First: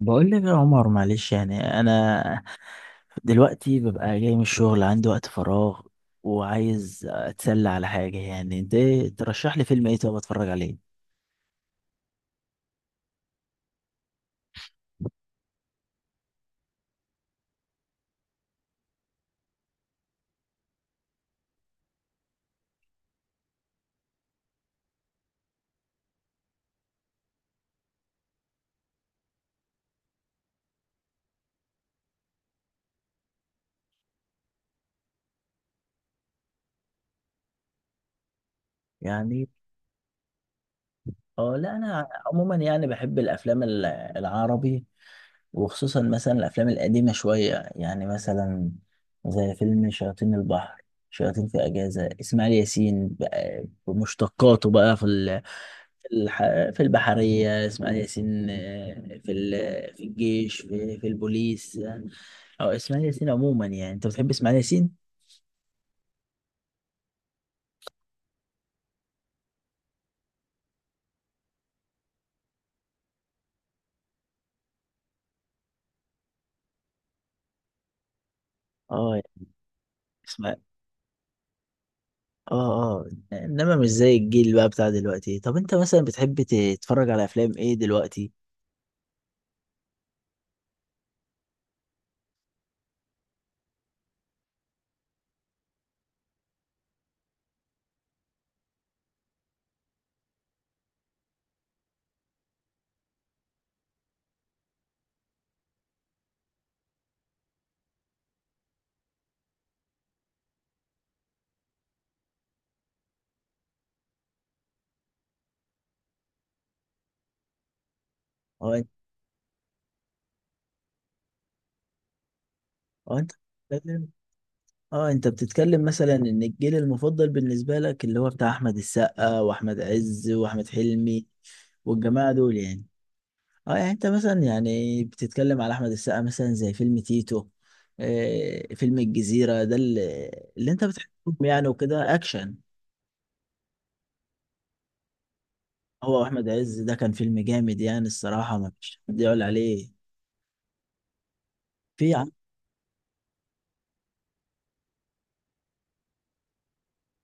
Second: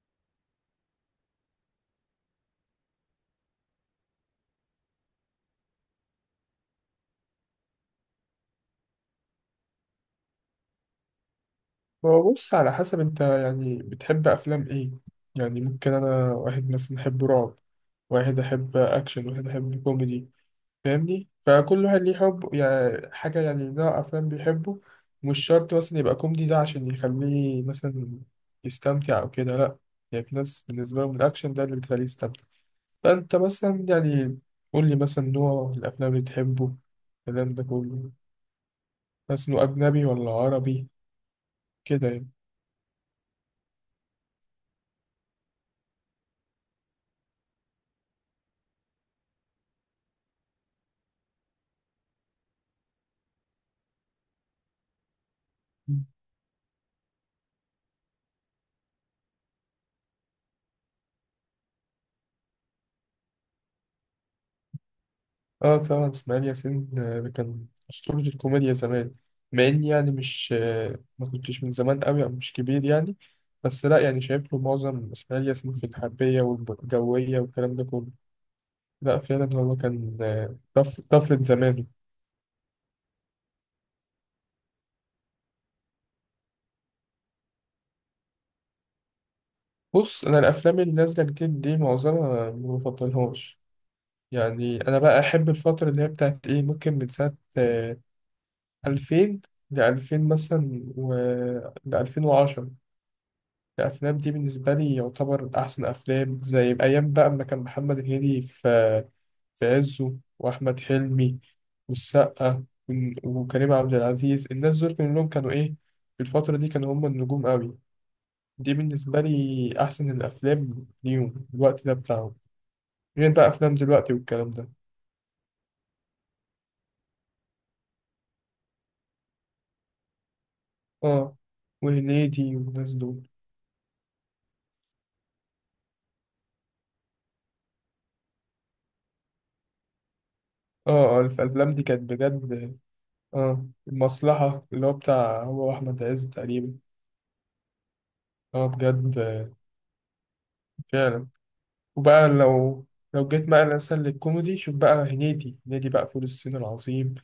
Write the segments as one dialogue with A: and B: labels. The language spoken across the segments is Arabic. A: بقول لك يا عمر، معلش. يعني انا دلوقتي ببقى جاي من الشغل، عندي وقت فراغ وعايز اتسلى على حاجه. يعني انت ترشح لي فيلم ايه طب اتفرج عليه؟
B: هو بص، على حسب انت يعني بتحب افلام ايه؟ يعني ممكن انا، واحد مثلا احب رعب، واحد احب اكشن، واحد احب كوميدي. فاهمني، فكل واحد ليه حب يعني حاجة، يعني نوع افلام بيحبه. مش شرط مثلا يبقى كوميدي ده عشان يخليه مثلا يستمتع او كده، لا. يعني في ناس بالنسبة لهم الاكشن ده اللي بتخليه يستمتع. فانت مثلا يعني قول لي مثلا نوع الافلام اللي تحبه، الكلام ده كله.
A: يعني
B: بس انه اجنبي ولا عربي
A: اه، لا،
B: كده
A: انا
B: يعني؟
A: عموما يعني بحب الافلام العربي، وخصوصا مثلا الافلام القديمه شويه، يعني مثلا زي فيلم شياطين البحر، شياطين في اجازه. اسماعيل ياسين بقى بمشتقاته بقى، في في في البحريه اسماعيل ياسين، في في الجيش، في البوليس، او اسماعيل ياسين عموما. يعني انت بتحب اسماعيل ياسين؟
B: اه طبعا اسماعيل ياسين، ده كان أسطورة الكوميديا زمان. مع إني يعني مش ما كنتش من زمان قوي أو مش كبير يعني. بس لا يعني شايف له معظم إسماعيل ياسين في الحربية والجوية والكلام ده كله. لا
A: اه.
B: فعلا هو كان،
A: اسمع.
B: طفرة زمانه.
A: اه، اه. انما مش زي الجيل بقى بتاع دلوقتي. طب انت مثلا بتحب تتفرج على افلام ايه دلوقتي؟
B: بص، أنا الأفلام اللي نازلة جديد دي معظمها ما بفضلهاش. يعني أنا بقى أحب الفترة اللي هي بتاعت إيه، ممكن من ساعة 2000 لألفين مثلا و ل2010. الأفلام دي بالنسبة لي يعتبر أحسن أفلام، زي أيام بقى أما كان محمد هنيدي في عزه، وأحمد حلمي والسقا وكريم عبد العزيز. الناس دول كلهم كانوا إيه، في الفترة دي كانوا هم النجوم قوي. دي
A: اه انت
B: بالنسبة لي أحسن الأفلام ليهم، الوقت ده بتاعهم.
A: اه انت
B: غير بقى أفلام دلوقتي والكلام ده.
A: اه انت بتتكلم مثلا ان الجيل المفضل بالنسبة لك اللي هو بتاع احمد السقا، واحمد عز، واحمد حلمي
B: آه،
A: والجماعة دول
B: وهنيدي
A: يعني.
B: والناس دول.
A: اه. يعني انت مثلا يعني بتتكلم على احمد السقا، مثلا زي فيلم تيتو، فيلم الجزيرة ده، اللي انت
B: آه،
A: بتحبهم، يعني
B: الأفلام دي كانت
A: وكده اكشن.
B: بجد. آه، المصلحة، اللي هو بتاع هو أحمد
A: هو
B: عز
A: واحمد
B: تقريبا.
A: عز ده كان فيلم جامد، يعني الصراحة
B: آه
A: ما فيش
B: بجد،
A: حد يقول
B: آه،
A: عليه.
B: فعلا.
A: في.
B: وبقى لو جيت بقى مثلا للكوميدي، شوف بقى هنيدي، هنيدي بقى فول الصين العظيم.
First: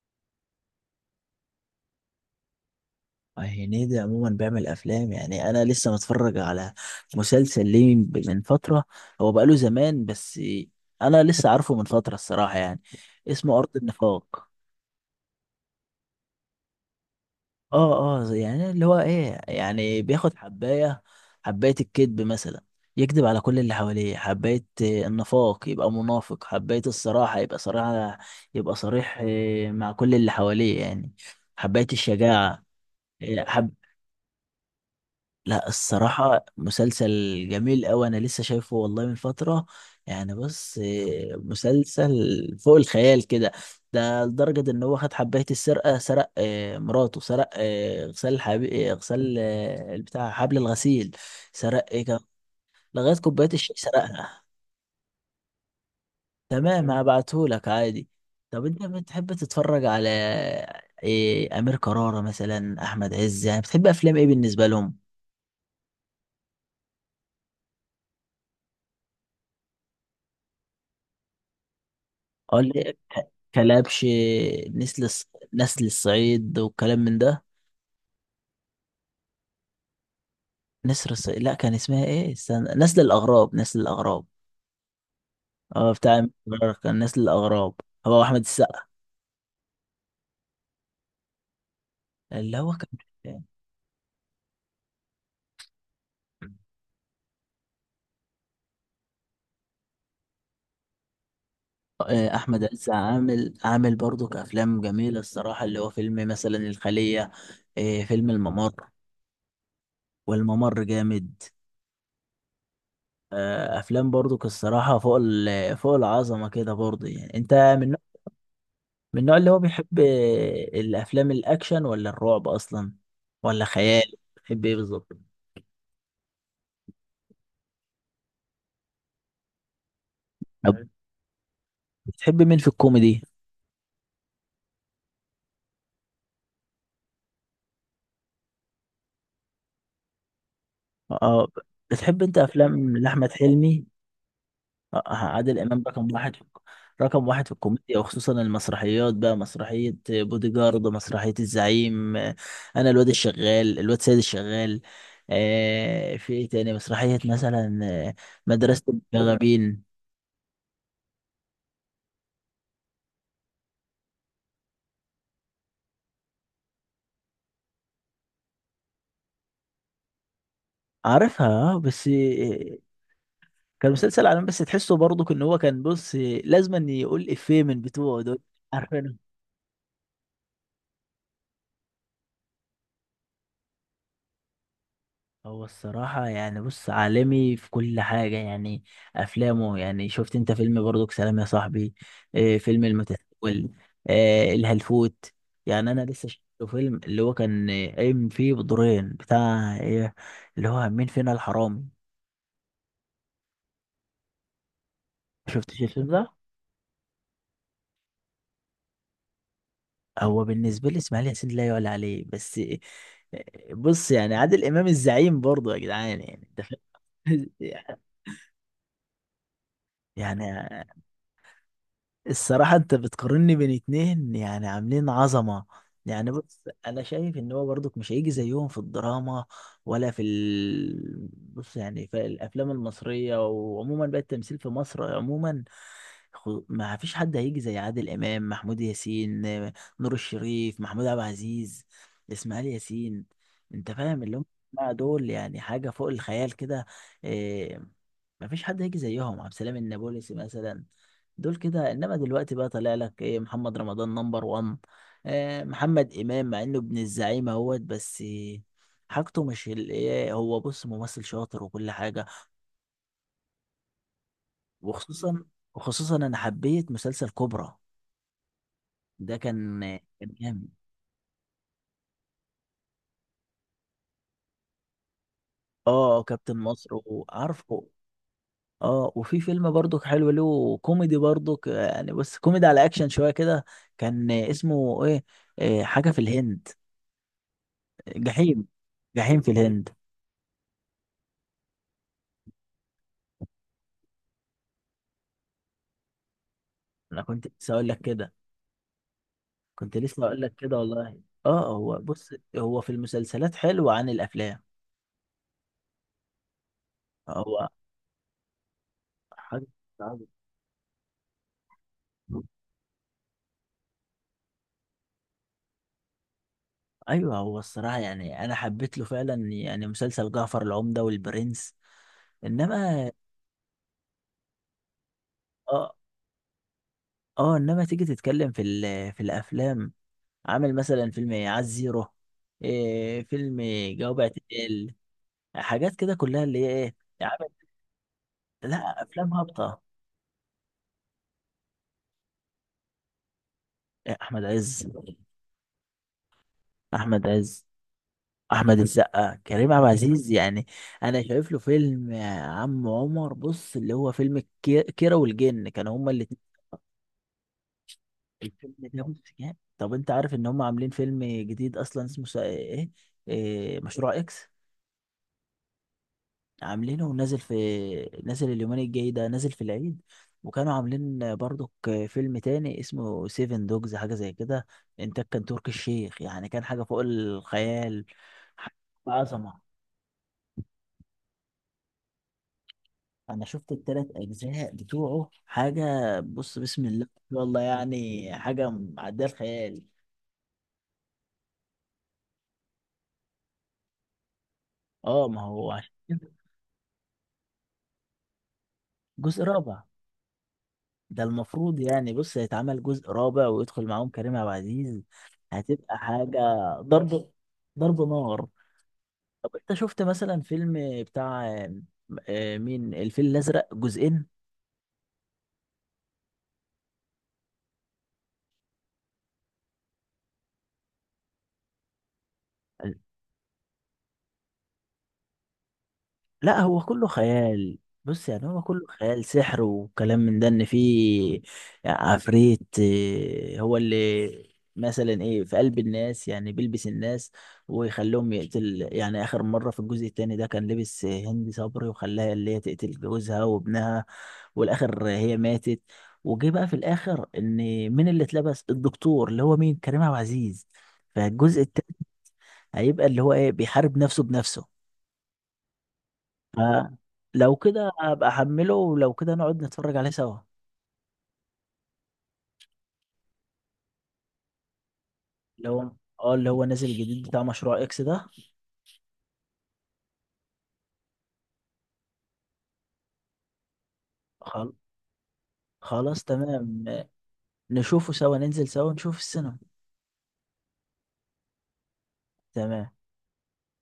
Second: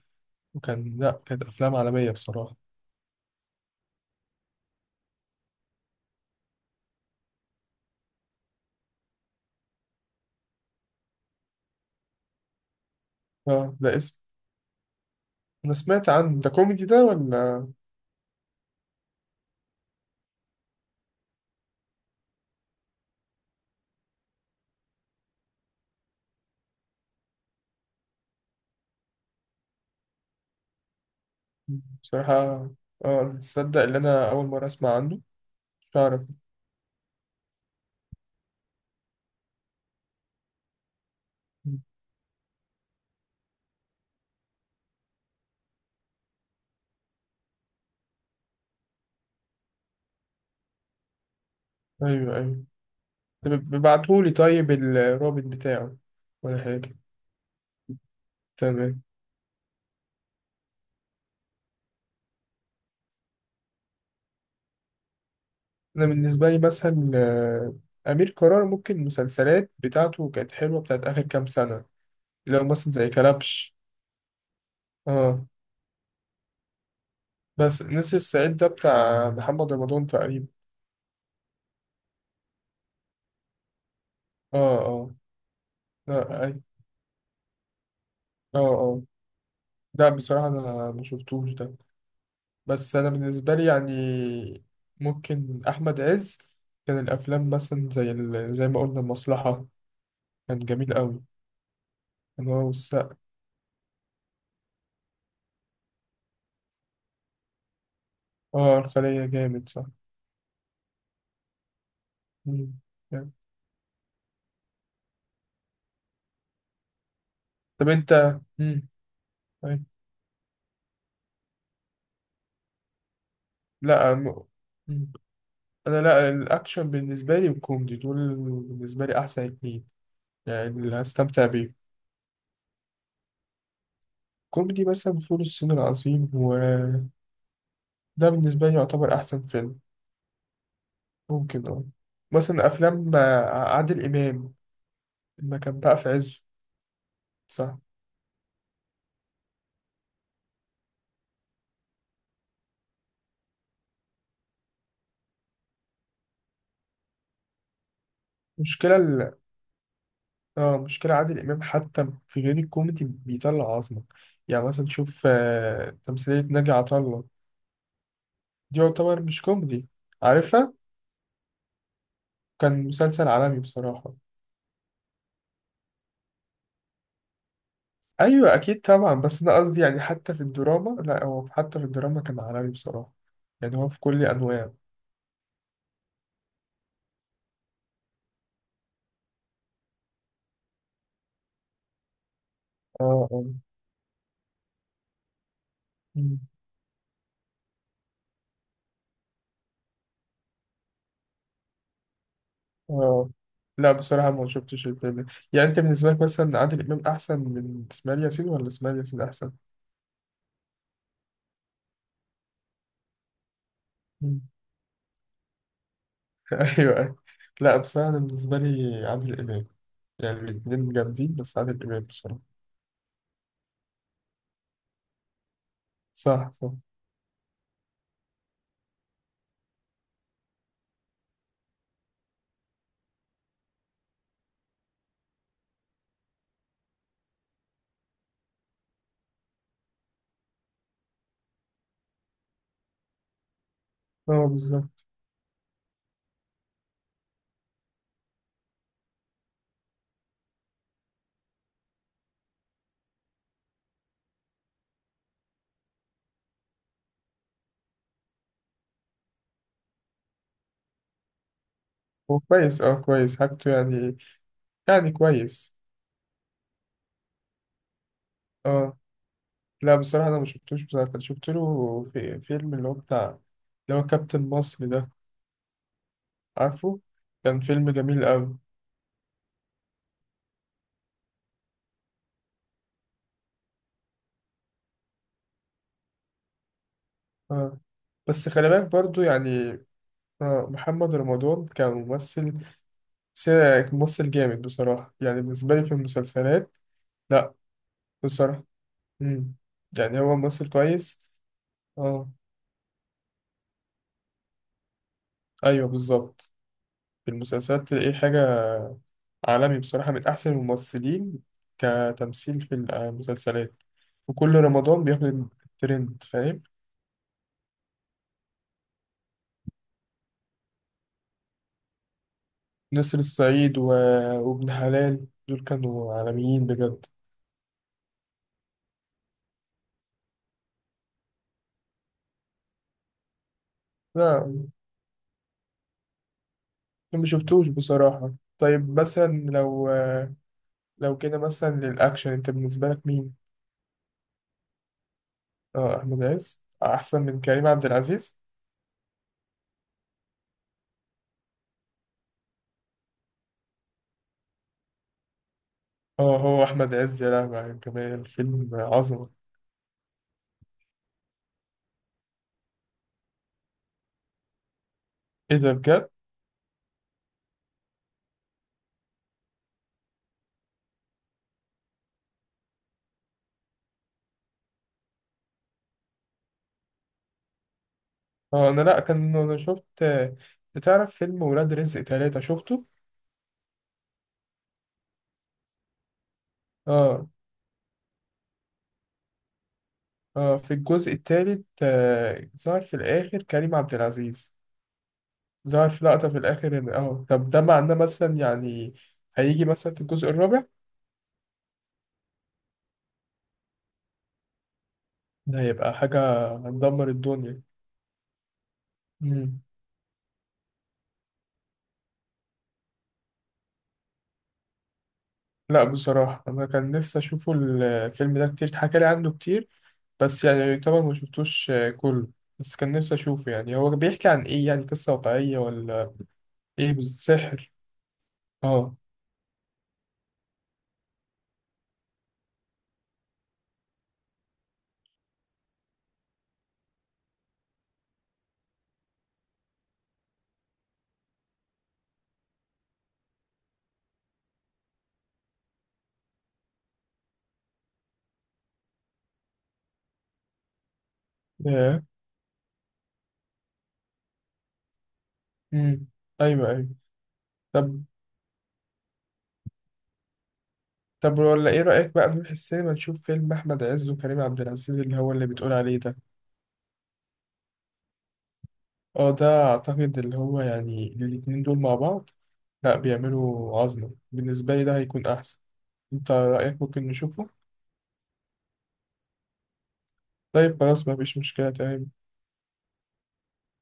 B: وكان لا، كانت أفلام عالمية بصراحة.
A: هنيدي عموما بيعمل افلام. يعني انا لسه متفرج على مسلسل ليه من فتره، هو بقاله زمان، بس انا لسه عارفه من فتره الصراحه، يعني اسمه ارض
B: اه، ده اسم،
A: النفاق.
B: أنا سمعت عن ده، كوميدي ده ولا؟
A: اه، اه، يعني اللي هو ايه، يعني بياخد حبايه، حبايه الكذب مثلا، يكذب على كل اللي حواليه. حبايه النفاق، يبقى منافق. حبايه الصراحه، يبقى صريح، مع كل اللي حواليه يعني. حبايه
B: بصراحة
A: الشجاعه.
B: اه
A: حبيت
B: تصدق، اللي أنا أول مرة أسمع عنه،
A: لا،
B: مش عارف.
A: الصراحة مسلسل جميل أوي، أنا لسه شايفه والله من فترة. يعني بص، مسلسل فوق الخيال كده. ده لدرجة إن هو خد حباية السرقة، سرق مراته، سرق غسال غسال بتاع حبل الغسيل. سرق كان،
B: أيوه، أيوه.
A: لغاية كوباية
B: طب
A: الشاي
B: ابعتهولي
A: سرقها.
B: طيب الرابط بتاعه ولا
A: تمام،
B: حاجة.
A: هبعتهولك عادي. طب أنت
B: تمام.
A: بتحب تتفرج على إيه؟ أمير كرارة مثلا، أحمد عز، يعني بتحب أفلام إيه بالنسبة لهم؟
B: أنا بالنسبة لي مثلا، أمير كرارة، ممكن المسلسلات بتاعته كانت حلوة بتاعت آخر كام سنة. لو
A: قال لي
B: مثلا زي كلبش.
A: كلبش، نسل الص-
B: اه،
A: نسل الصعيد وكلام من ده.
B: بس نسر الصعيد ده بتاع محمد رمضان تقريبا.
A: نسر الصعيد؟ لا، كان اسمها ايه، استنى، نسل الاغراب، نسل الاغراب.
B: اه، اه.
A: اه، بتاع
B: لا. اي.
A: المقرر كان نسل الاغراب. هو احمد
B: اه،
A: السقا.
B: اه. لا بصراحة انا ما شفتوش ده.
A: اللي هو
B: بس
A: كان،
B: انا
A: آه.
B: بالنسبة لي يعني، ممكن احمد عز. كان الافلام مثلا زي ما قلنا المصلحة، كان جميل قوي.
A: آه،
B: كان هو
A: احمد عز
B: والسقا.
A: عامل برضو كافلام جميله الصراحه، اللي هو فيلم مثلا الخليه، فيلم الممر.
B: اه الخلية جامد، صح.
A: والممر جامد.
B: مم. جامد.
A: آه، افلام برضو الصراحه فوق العظمه كده برضو. يعني انت
B: طب
A: من
B: انت، مم.
A: من النوع اللي هو
B: أي.
A: بيحب الافلام الاكشن ولا الرعب اصلا ولا خيال؟
B: لا،
A: بتحب ايه بالظبط؟
B: مم. انا، لا، الاكشن بالنسبة لي والكوميدي دول بالنسبة لي احسن اتنين، يعني
A: طب
B: اللي هستمتع بيهم.
A: بتحب مين في الكوميدي؟
B: كوميدي مثلا فول الصين العظيم، وده بالنسبة لي يعتبر أحسن فيلم.
A: اه.
B: ممكن، اه.
A: بتحب انت
B: مثلا
A: افلام
B: أفلام،
A: لاحمد حلمي؟
B: عادل إمام
A: آه،
B: لما
A: عادل
B: كان
A: امام
B: بقى في
A: رقم واحد
B: عزه.
A: في رقم واحد في
B: صح.
A: الكوميديا، وخصوصا المسرحيات بقى، مسرحية بودي جارد، مسرحية الزعيم، انا الواد الشغال، الواد سيد الشغال، آه، في ايه تاني مسرحية مثلا، مدرسة
B: مشكلة ال...
A: المشاغبين.
B: اه، مشكلة عادل إمام، حتى في غير الكوميدي بيطلع عظمة. يعني مثلا شوف، تمثيلية ناجي عطا الله، دي يعتبر مش كوميدي، عارفها؟
A: عارفها، بس.
B: كان مسلسل عالمي
A: كان
B: بصراحة.
A: مسلسل عالمي، بس تحسه برضه ان هو كان بص، لازما يقول افيه من بتوعه دول.
B: أيوة أكيد طبعا،
A: عارفينه.
B: بس أنا قصدي يعني حتى في الدراما، لا هو حتى في الدراما كان عالمي بصراحة. يعني هو في كل أنواعه.
A: هو الصراحة يعني بص عالمي في كل حاجة، يعني أفلامه. يعني شفت أنت فيلم برضك سلام يا صاحبي، فيلم
B: اه،
A: المتسول، الهلفوت؟ يعني أنا لسه شفت
B: اه،
A: فيلم اللي هو كان، قايم فيه بدورين بتاع اللي هو مين فينا الحرامي.
B: اه. لا بصراحة ما شفتش الفيلم ده. يعني أنت
A: شفتش الفيلم
B: بالنسبة لك
A: ده؟
B: مثلا عادل إمام أحسن من إسماعيل ياسين ولا إسماعيل ياسين أحسن؟
A: هو بالنسبة لي إسماعيل ياسين لا يعلى عليه، بس بص يعني
B: مم.
A: عادل إمام، الزعيم برضه يا جدعان، يعني أنت
B: أيوه.
A: فاهم؟
B: لا بصراحة أنا بالنسبة لي عادل إمام، يعني
A: يعني
B: الاتنين جامدين، بس عادل إمام بصراحة.
A: الصراحة انت بتقارني بين اتنين يعني عاملين عظمة. يعني
B: صح،
A: بص،
B: صح.
A: انا شايف ان هو برضك مش هيجي زيهم في الدراما، ولا في بص، يعني في الافلام المصرية، وعموما بقى التمثيل في مصر عموما، ما فيش حد هيجي زي عادل امام، محمود ياسين، نور الشريف، محمود عبد العزيز، اسماعيل ياسين. انت فاهم اللي هم
B: أه، بالظبط.
A: دول، يعني حاجة فوق الخيال كده. آه، ما فيش حد هيجي زيهم. عبد السلام النابلسي مثلا، دول كده. انما دلوقتي بقى طالع لك ايه، محمد رمضان نمبر 1. محمد امام مع انه ابن الزعيم اهوت، بس حاجته مش ال- ايه هو بص ممثل شاطر وكل حاجه.
B: هو كويس، أه كويس حاجته يعني
A: وخصوصا
B: كويس.
A: وخصوصا انا حبيت مسلسل كوبرا
B: أه.
A: ده. كان
B: لا بصراحة
A: كان
B: أنا ما
A: جامد.
B: شفتوش، بصراحة أنا شفت له في فيلم، اللي هو كابتن مصر ده،
A: اه كابتن مصر،
B: عارفه؟ كان
A: وعارفه.
B: فيلم جميل أوي.
A: اه، وفي فيلم برضو حلو له كوميدي برضو، يعني بس كوميدي على اكشن شويه كده، كان اسمه ايه، إيه، حاجه في الهند،
B: أه، بس
A: جحيم
B: خلي بالك برضو
A: جحيم في
B: يعني،
A: الهند.
B: محمد رمضان كممثل، س- ممثل جامد بصراحة يعني بالنسبة لي في المسلسلات.
A: انا كنت
B: لا
A: لسه اقول لك كده
B: بصراحة. مم.
A: كنت
B: يعني
A: لسه
B: هو
A: اقول لك
B: ممثل
A: كده والله.
B: كويس.
A: اه، هو
B: اه،
A: بص هو في المسلسلات حلو عن الافلام.
B: ايوه، بالظبط. في
A: هو
B: المسلسلات تلاقيه حاجة
A: حاجه
B: عالمي بصراحة،
A: صعبة.
B: من أحسن الممثلين كتمثيل في المسلسلات. وكل رمضان بياخد الترند، فاهم؟
A: ايوه، هو الصراحه يعني انا حبيت له فعلا يعني مسلسل جعفر العمده والبرنس، انما
B: نسر الصعيد و... وابن حلال دول
A: اه،
B: كانوا عالميين بجد.
A: اه، انما تيجي تتكلم في الافلام، عامل مثلا فيلم عز زيرو، فيلم جواب
B: لا،
A: اعتقال، حاجات كده كلها اللي هي ايه.
B: أنا ما
A: عامل.
B: شفتوش بصراحة. طيب
A: لا، افلام
B: مثلا
A: هابطه.
B: لو كده مثلا للأكشن، أنت بالنسبة لك مين؟
A: احمد عز.
B: أه، أحمد عز أحسن
A: احمد
B: من
A: عز،
B: كريم عبد العزيز؟
A: احمد السقا، كريم عبد العزيز يعني. انا شايف له فيلم يا عم عمر، بص اللي هو فيلم كيرة والجن، كانوا هما
B: أه،
A: الاتنين.
B: هو أحمد عز، يا لهوي على الجمال، الفيلم
A: الفيلم ده بص
B: عظمة.
A: يعني، طب انت عارف ان هما عاملين فيلم جديد اصلا اسمه سا- ايه, إيه مشروع اكس؟
B: إيه ده بجد؟
A: عاملينه ونازل نازل اليومين الجاي ده، نازل في العيد. وكانوا عاملين برضك فيلم تاني اسمه سيفن دوجز، حاجة زي كده، انتاج كان تركي الشيخ، يعني كان حاجة فوق الخيال،
B: أه
A: حاجة
B: أنا لأ، كان أنا
A: عظمة.
B: شفت. بتعرف فيلم ولاد رزق 3، شفته؟
A: انا شفت التلات اجزاء بتوعه، حاجه بص بسم الله
B: أه،
A: ما شاء الله، يعني حاجه معديه الخيال.
B: أه، في الجزء التالت ظهر في الآخر كريم عبد العزيز.
A: اه، ما هو
B: ظهر
A: عشان
B: في لقطة
A: كده.
B: في الآخر إن، أه، طب ده معناه مثلا يعني
A: جزء
B: هيجي
A: رابع.
B: مثلا في الجزء الرابع؟
A: ده المفروض يعني بص هيتعمل جزء رابع ويدخل معاهم كريم عبد العزيز.
B: ده هيبقى
A: هتبقى حاجه،
B: حاجة هندمر
A: ضرب،
B: الدنيا.
A: ضرب نار. طب انت شفت مثلا فيلم بتاع، مين، الفيل الازرق جزئين؟
B: لا بصراحة أنا كان نفسي أشوفه، الفيلم ده كتير اتحكى لي عنه كتير، بس يعني طبعا ما شفتوش، كله. بس كان نفسي أشوفه. يعني هو بيحكي عن إيه، يعني قصة واقعية ولا
A: لا، هو
B: إيه،
A: كله
B: بالسحر؟
A: خيال. بص يعني هو كله
B: آه.
A: خيال، سحر وكلام من ده، ان في عفريت هو اللي مثلا في قلب الناس، يعني بيلبس الناس ويخليهم يقتل. يعني اخر مرة في الجزء التاني ده كان لبس هند صبري وخلاها اللي هي تقتل جوزها وابنها، والاخر هي ماتت. وجه بقى في الاخر ان مين اللي اتلبس، الدكتور اللي هو مين، كريم عبد العزيز، فالجزء التاني
B: ياه.
A: هيبقى اللي هو بيحارب نفسه بنفسه.
B: أمم أيوه، أيوه.
A: آه. لو كده
B: طب
A: ابقى احمله، ولو كده نقعد نتفرج عليه سوا.
B: طب ولا إيه رأيك بقى نروح السينما نشوف فيلم أحمد عز وكريم عبد العزيز، اللي بتقول
A: لو،
B: عليه ده؟
A: اللي هو نازل جديد بتاع مشروع اكس ده.
B: آه، ده أعتقد اللي هو يعني الاتنين دول مع بعض، لا بيعملوا عظمة.
A: خل...
B: بالنسبة لي ده هيكون أحسن.
A: خلاص
B: أنت رأيك
A: تمام.
B: ممكن نشوفه؟
A: نشوفه سوا، ننزل سوا نشوف السينما.
B: طيب خلاص، مفيش مشكلة، تمام.
A: تمام.